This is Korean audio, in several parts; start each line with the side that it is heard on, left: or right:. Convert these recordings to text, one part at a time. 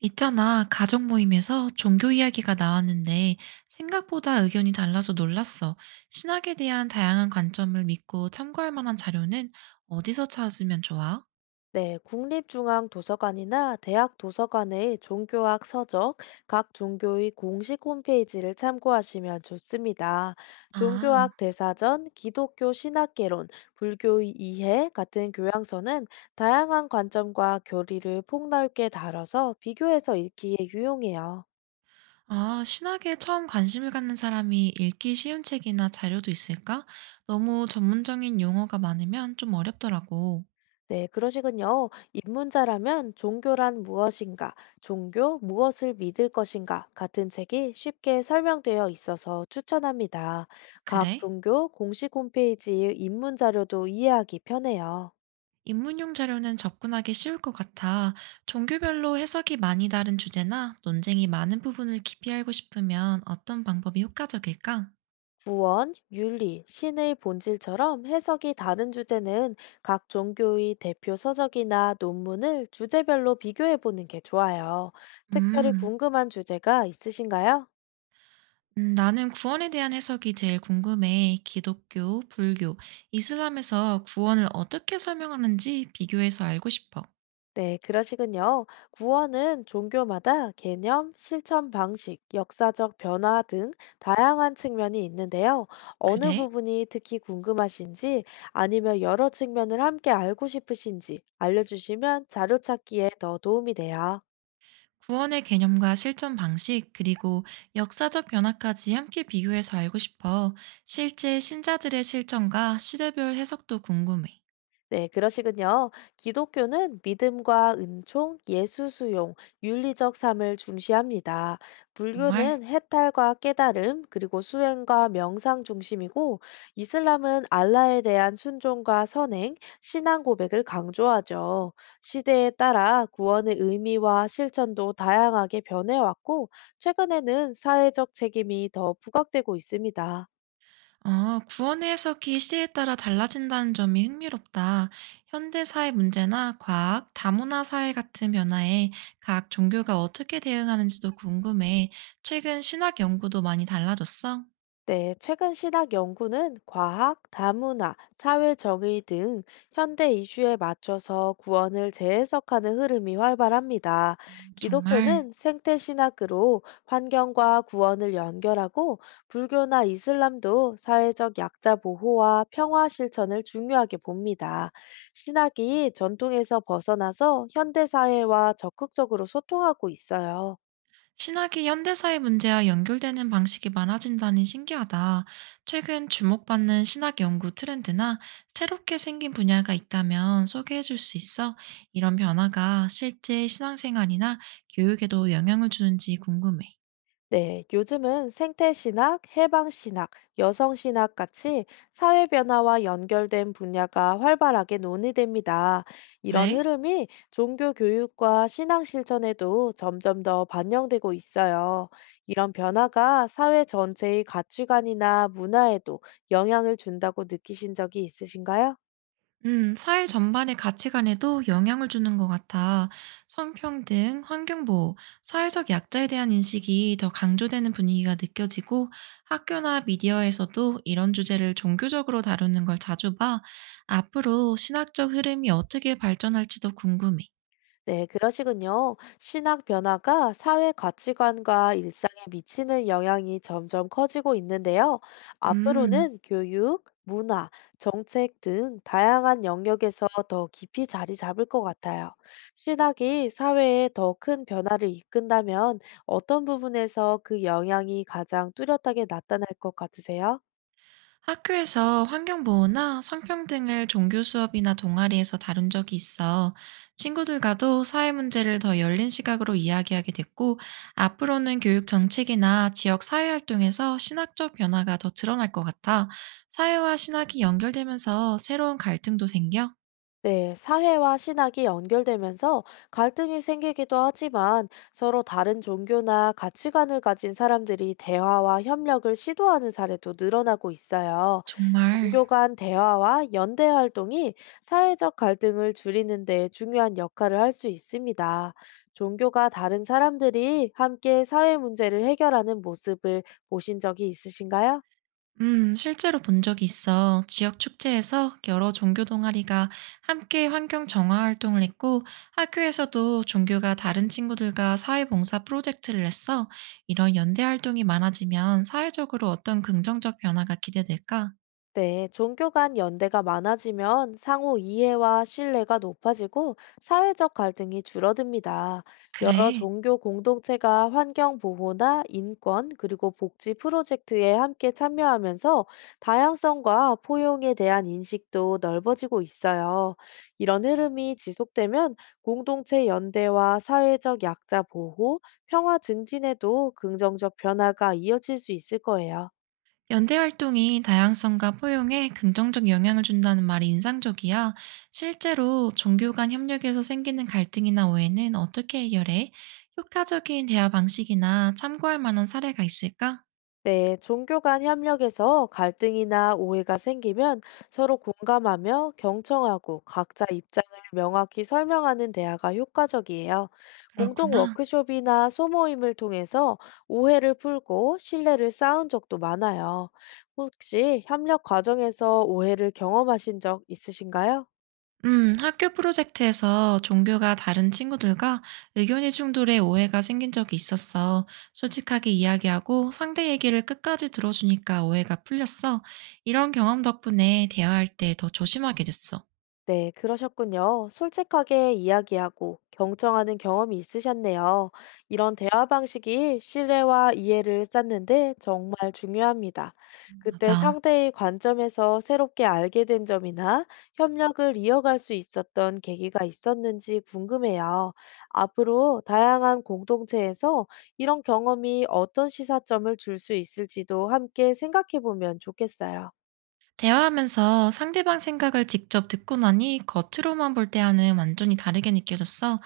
right: 있잖아, 가족 모임에서 종교 이야기가 나왔는데 생각보다 의견이 달라서 놀랐어. 신학에 대한 다양한 관점을 믿고 참고할 만한 자료는 어디서 찾으면 좋아?
left: 네, 국립중앙도서관이나 대학 도서관의 종교학 서적, 각 종교의 공식 홈페이지를 참고하시면 좋습니다.
right: 아,
left: 종교학 대사전, 기독교 신학개론, 불교의 이해 같은 교양서는 다양한 관점과 교리를 폭넓게 다뤄서 비교해서 읽기에 유용해요.
right: 신학에 처음 관심을 갖는 사람이 읽기 쉬운 책이나 자료도 있을까? 너무 전문적인 용어가 많으면 좀 어렵더라고.
left: 네, 그러시군요. 입문자라면 종교란 무엇인가, 종교 무엇을 믿을 것인가 같은 책이 쉽게 설명되어 있어서 추천합니다. 각
right: 그래?
left: 종교 공식 홈페이지의 입문 자료도 이해하기 편해요.
right: 입문용 자료는 접근하기 쉬울 것 같아. 종교별로 해석이 많이 다른 주제나 논쟁이 많은 부분을 깊이 알고 싶으면 어떤 방법이 효과적일까?
left: 구원, 윤리, 신의 본질처럼 해석이 다른 주제는 각 종교의 대표 서적이나 논문을 주제별로 비교해 보는 게 좋아요. 특별히
right: 음,
left: 궁금한 주제가 있으신가요?
right: 나는 구원에 대한 해석이 제일 궁금해. 기독교, 불교, 이슬람에서 구원을 어떻게 설명하는지 비교해서 알고 싶어.
left: 네, 그러시군요. 구원은 종교마다 개념, 실천 방식, 역사적 변화 등 다양한 측면이 있는데요. 어느
right: 그래?
left: 부분이 특히 궁금하신지 아니면 여러 측면을 함께 알고 싶으신지 알려주시면 자료 찾기에 더 도움이 돼요.
right: 구원의 개념과 실천 방식, 그리고 역사적 변화까지 함께 비교해서 알고 싶어. 실제 신자들의 실천과 시대별 해석도 궁금해.
left: 네, 그러시군요. 기독교는 믿음과 은총, 예수 수용, 윤리적 삶을 중시합니다.
right: 정말?
left: 불교는 해탈과 깨달음, 그리고 수행과 명상 중심이고, 이슬람은 알라에 대한 순종과 선행, 신앙 고백을 강조하죠. 시대에 따라 구원의 의미와 실천도 다양하게 변해왔고, 최근에는 사회적 책임이 더 부각되고 있습니다.
right: 아, 구원의 해석이 시대에 따라 달라진다는 점이 흥미롭다. 현대 사회 문제나 과학, 다문화 사회 같은 변화에 각 종교가 어떻게 대응하는지도 궁금해. 최근 신학 연구도 많이 달라졌어?
left: 네, 최근 신학 연구는 과학, 다문화, 사회 정의 등 현대 이슈에 맞춰서 구원을 재해석하는 흐름이 활발합니다.
right: 정말.
left: 기독교는 생태 신학으로 환경과 구원을 연결하고 불교나 이슬람도 사회적 약자 보호와 평화 실천을 중요하게 봅니다. 신학이 전통에서 벗어나서 현대 사회와 적극적으로 소통하고 있어요.
right: 신학이 현대사의 문제와 연결되는 방식이 많아진다니 신기하다. 최근 주목받는 신학 연구 트렌드나 새롭게 생긴 분야가 있다면 소개해 줄 수 있어? 이런 변화가 실제 신앙생활이나 교육에도 영향을 주는지 궁금해.
left: 네, 요즘은 생태신학, 해방신학, 여성신학 같이 사회 변화와 연결된 분야가 활발하게 논의됩니다. 이런
right: 그래?
left: 흐름이 종교 교육과 신앙 실천에도 점점 더 반영되고 있어요. 이런 변화가 사회 전체의 가치관이나 문화에도 영향을 준다고 느끼신 적이 있으신가요?
right: 사회 전반의 가치관에도 영향을 주는 것 같아. 성평등, 환경보호, 사회적 약자에 대한 인식이 더 강조되는 분위기가 느껴지고 학교나 미디어에서도 이런 주제를 종교적으로 다루는 걸 자주 봐. 앞으로 신학적 흐름이 어떻게 발전할지도 궁금해.
left: 네, 그러시군요. 신학 변화가 사회 가치관과 일상에 미치는 영향이 점점 커지고 있는데요.
right: 음.
left: 앞으로는 교육, 문화, 정책 등 다양한 영역에서 더 깊이 자리 잡을 것 같아요. 신학이 사회에 더 큰 변화를 이끈다면 어떤 부분에서 그 영향이 가장 뚜렷하게 나타날 것 같으세요?
right: 학교에서 환경보호나 성평등을 종교 수업이나 동아리에서 다룬 적이 있어. 친구들과도 사회 문제를 더 열린 시각으로 이야기하게 됐고, 앞으로는 교육 정책이나 지역 사회 활동에서 신학적 변화가 더 드러날 것 같아. 사회와 신학이 연결되면서 새로운 갈등도 생겨?
left: 네, 사회와 신학이 연결되면서 갈등이 생기기도 하지만 서로 다른 종교나 가치관을 가진 사람들이 대화와 협력을 시도하는 사례도 늘어나고 있어요.
right: 정말.
left: 종교 간 대화와 연대 활동이 사회적 갈등을 줄이는 데 중요한 역할을 할 수 있습니다. 종교가 다른 사람들이 함께 사회 문제를 해결하는 모습을 보신 적이 있으신가요?
right: 실제로 본 적이 있어. 지역 축제에서 여러 종교 동아리가 함께 환경 정화 활동을 했고, 학교에서도 종교가 다른 친구들과 사회봉사 프로젝트를 했어. 이런 연대 활동이 많아지면 사회적으로 어떤 긍정적 변화가 기대될까?
left: 네, 종교 간 연대가 많아지면 상호 이해와 신뢰가 높아지고 사회적 갈등이 줄어듭니다. 여러
right: 그래.
left: 종교 공동체가 환경 보호나 인권 그리고 복지 프로젝트에 함께 참여하면서 다양성과 포용에 대한 인식도 넓어지고 있어요. 이런 흐름이 지속되면 공동체 연대와 사회적 약자 보호, 평화 증진에도 긍정적 변화가 이어질 수 있을 거예요.
right: 연대 활동이 다양성과 포용에 긍정적 영향을 준다는 말이 인상적이야. 실제로 종교 간 협력에서 생기는 갈등이나 오해는 어떻게 해결해? 효과적인 대화 방식이나 참고할 만한 사례가 있을까?
left: 네, 종교 간 협력에서 갈등이나 오해가 생기면 서로 공감하며 경청하고 각자 입장을 명확히 설명하는 대화가 효과적이에요. 공동
right: 그렇구나.
left: 워크숍이나 소모임을 통해서 오해를 풀고 신뢰를 쌓은 적도 많아요. 혹시 협력 과정에서 오해를 경험하신 적 있으신가요?
right: 학교 프로젝트에서 종교가 다른 친구들과 의견이 충돌해 오해가 생긴 적이 있었어. 솔직하게 이야기하고 상대 얘기를 끝까지 들어주니까 오해가 풀렸어. 이런 경험 덕분에 대화할 때 더 조심하게 됐어.
left: 네, 그러셨군요. 솔직하게 이야기하고 경청하는 경험이 있으셨네요. 이런 대화 방식이 신뢰와 이해를 쌓는데 정말 중요합니다. 그때
right: 맞아.
left: 상대의 관점에서 새롭게 알게 된 점이나 협력을 이어갈 수 있었던 계기가 있었는지 궁금해요. 앞으로 다양한 공동체에서 이런 경험이 어떤 시사점을 줄 수 있을지도 함께 생각해 보면 좋겠어요.
right: 대화하면서 상대방 생각을 직접 듣고 나니 겉으로만 볼 때와는 완전히 다르게 느껴졌어.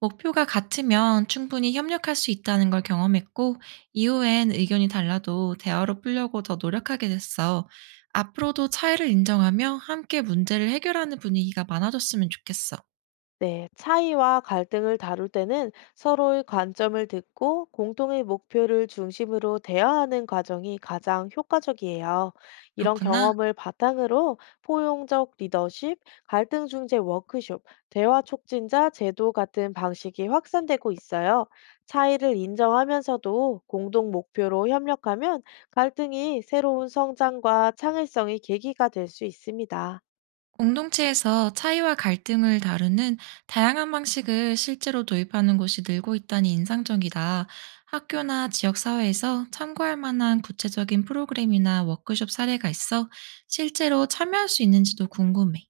right: 목표가 같으면 충분히 협력할 수 있다는 걸 경험했고, 이후엔 의견이 달라도 대화로 풀려고 더 노력하게 됐어. 앞으로도 차이를 인정하며 함께 문제를 해결하는 분위기가 많아졌으면 좋겠어.
left: 네, 차이와 갈등을 다룰 때는 서로의 관점을 듣고 공통의 목표를 중심으로 대화하는 과정이 가장 효과적이에요. 이런
right: 그렇구나.
left: 경험을 바탕으로 포용적 리더십, 갈등 중재 워크숍, 대화 촉진자 제도 같은 방식이 확산되고 있어요. 차이를 인정하면서도 공동 목표로 협력하면 갈등이 새로운 성장과 창의성의 계기가 될 수 있습니다.
right: 공동체에서 차이와 갈등을 다루는 다양한 방식을 실제로 도입하는 곳이 늘고 있다니 인상적이다. 학교나 지역사회에서 참고할 만한 구체적인 프로그램이나 워크숍 사례가 있어 실제로 참여할 수 있는지도 궁금해.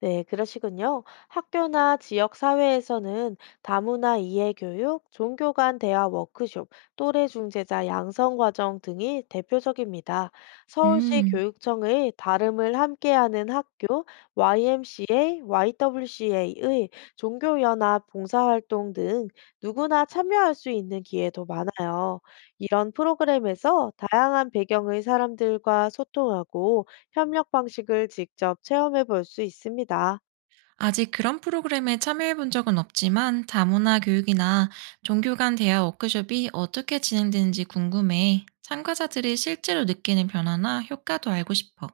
left: 네, 그러시군요. 학교나 지역 사회에서는 다문화 이해 교육, 종교 간 대화 워크숍, 또래 중재자 양성 과정 등이 대표적입니다. 서울시
right: 음,
left: 교육청의 다름을 함께하는 학교, YMCA, YWCA의 종교연합 봉사활동 등 누구나 참여할 수 있는 기회도 많아요. 이런 프로그램에서 다양한 배경의 사람들과 소통하고 협력 방식을 직접 체험해 볼 수 있습니다.
right: 아직 그런 프로그램에 참여해 본 적은 없지만 다문화 교육이나 종교 간 대화 워크숍이 어떻게 진행되는지 궁금해. 참가자들이 실제로 느끼는 변화나 효과도 알고 싶어.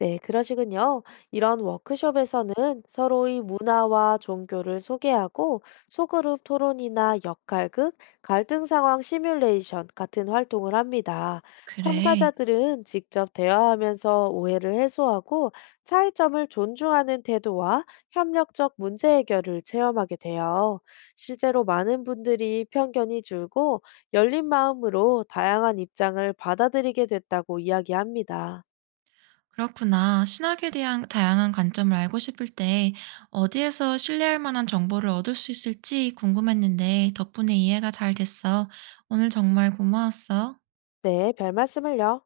left: 네, 그러시군요. 이런 워크숍에서는 서로의 문화와 종교를 소개하고 소그룹 토론이나 역할극, 갈등 상황 시뮬레이션 같은 활동을 합니다.
right: 그래.
left: 참가자들은 직접 대화하면서 오해를 해소하고 차이점을 존중하는 태도와 협력적 문제 해결을 체험하게 돼요. 실제로 많은 분들이 편견이 줄고 열린 마음으로 다양한 입장을 받아들이게 됐다고 이야기합니다.
right: 그렇구나. 신학에 대한 다양한 관점을 알고 싶을 때 어디에서 신뢰할 만한 정보를 얻을 수 있을지 궁금했는데 덕분에 이해가 잘 됐어. 오늘 정말 고마웠어.
left: 네, 별 말씀을요.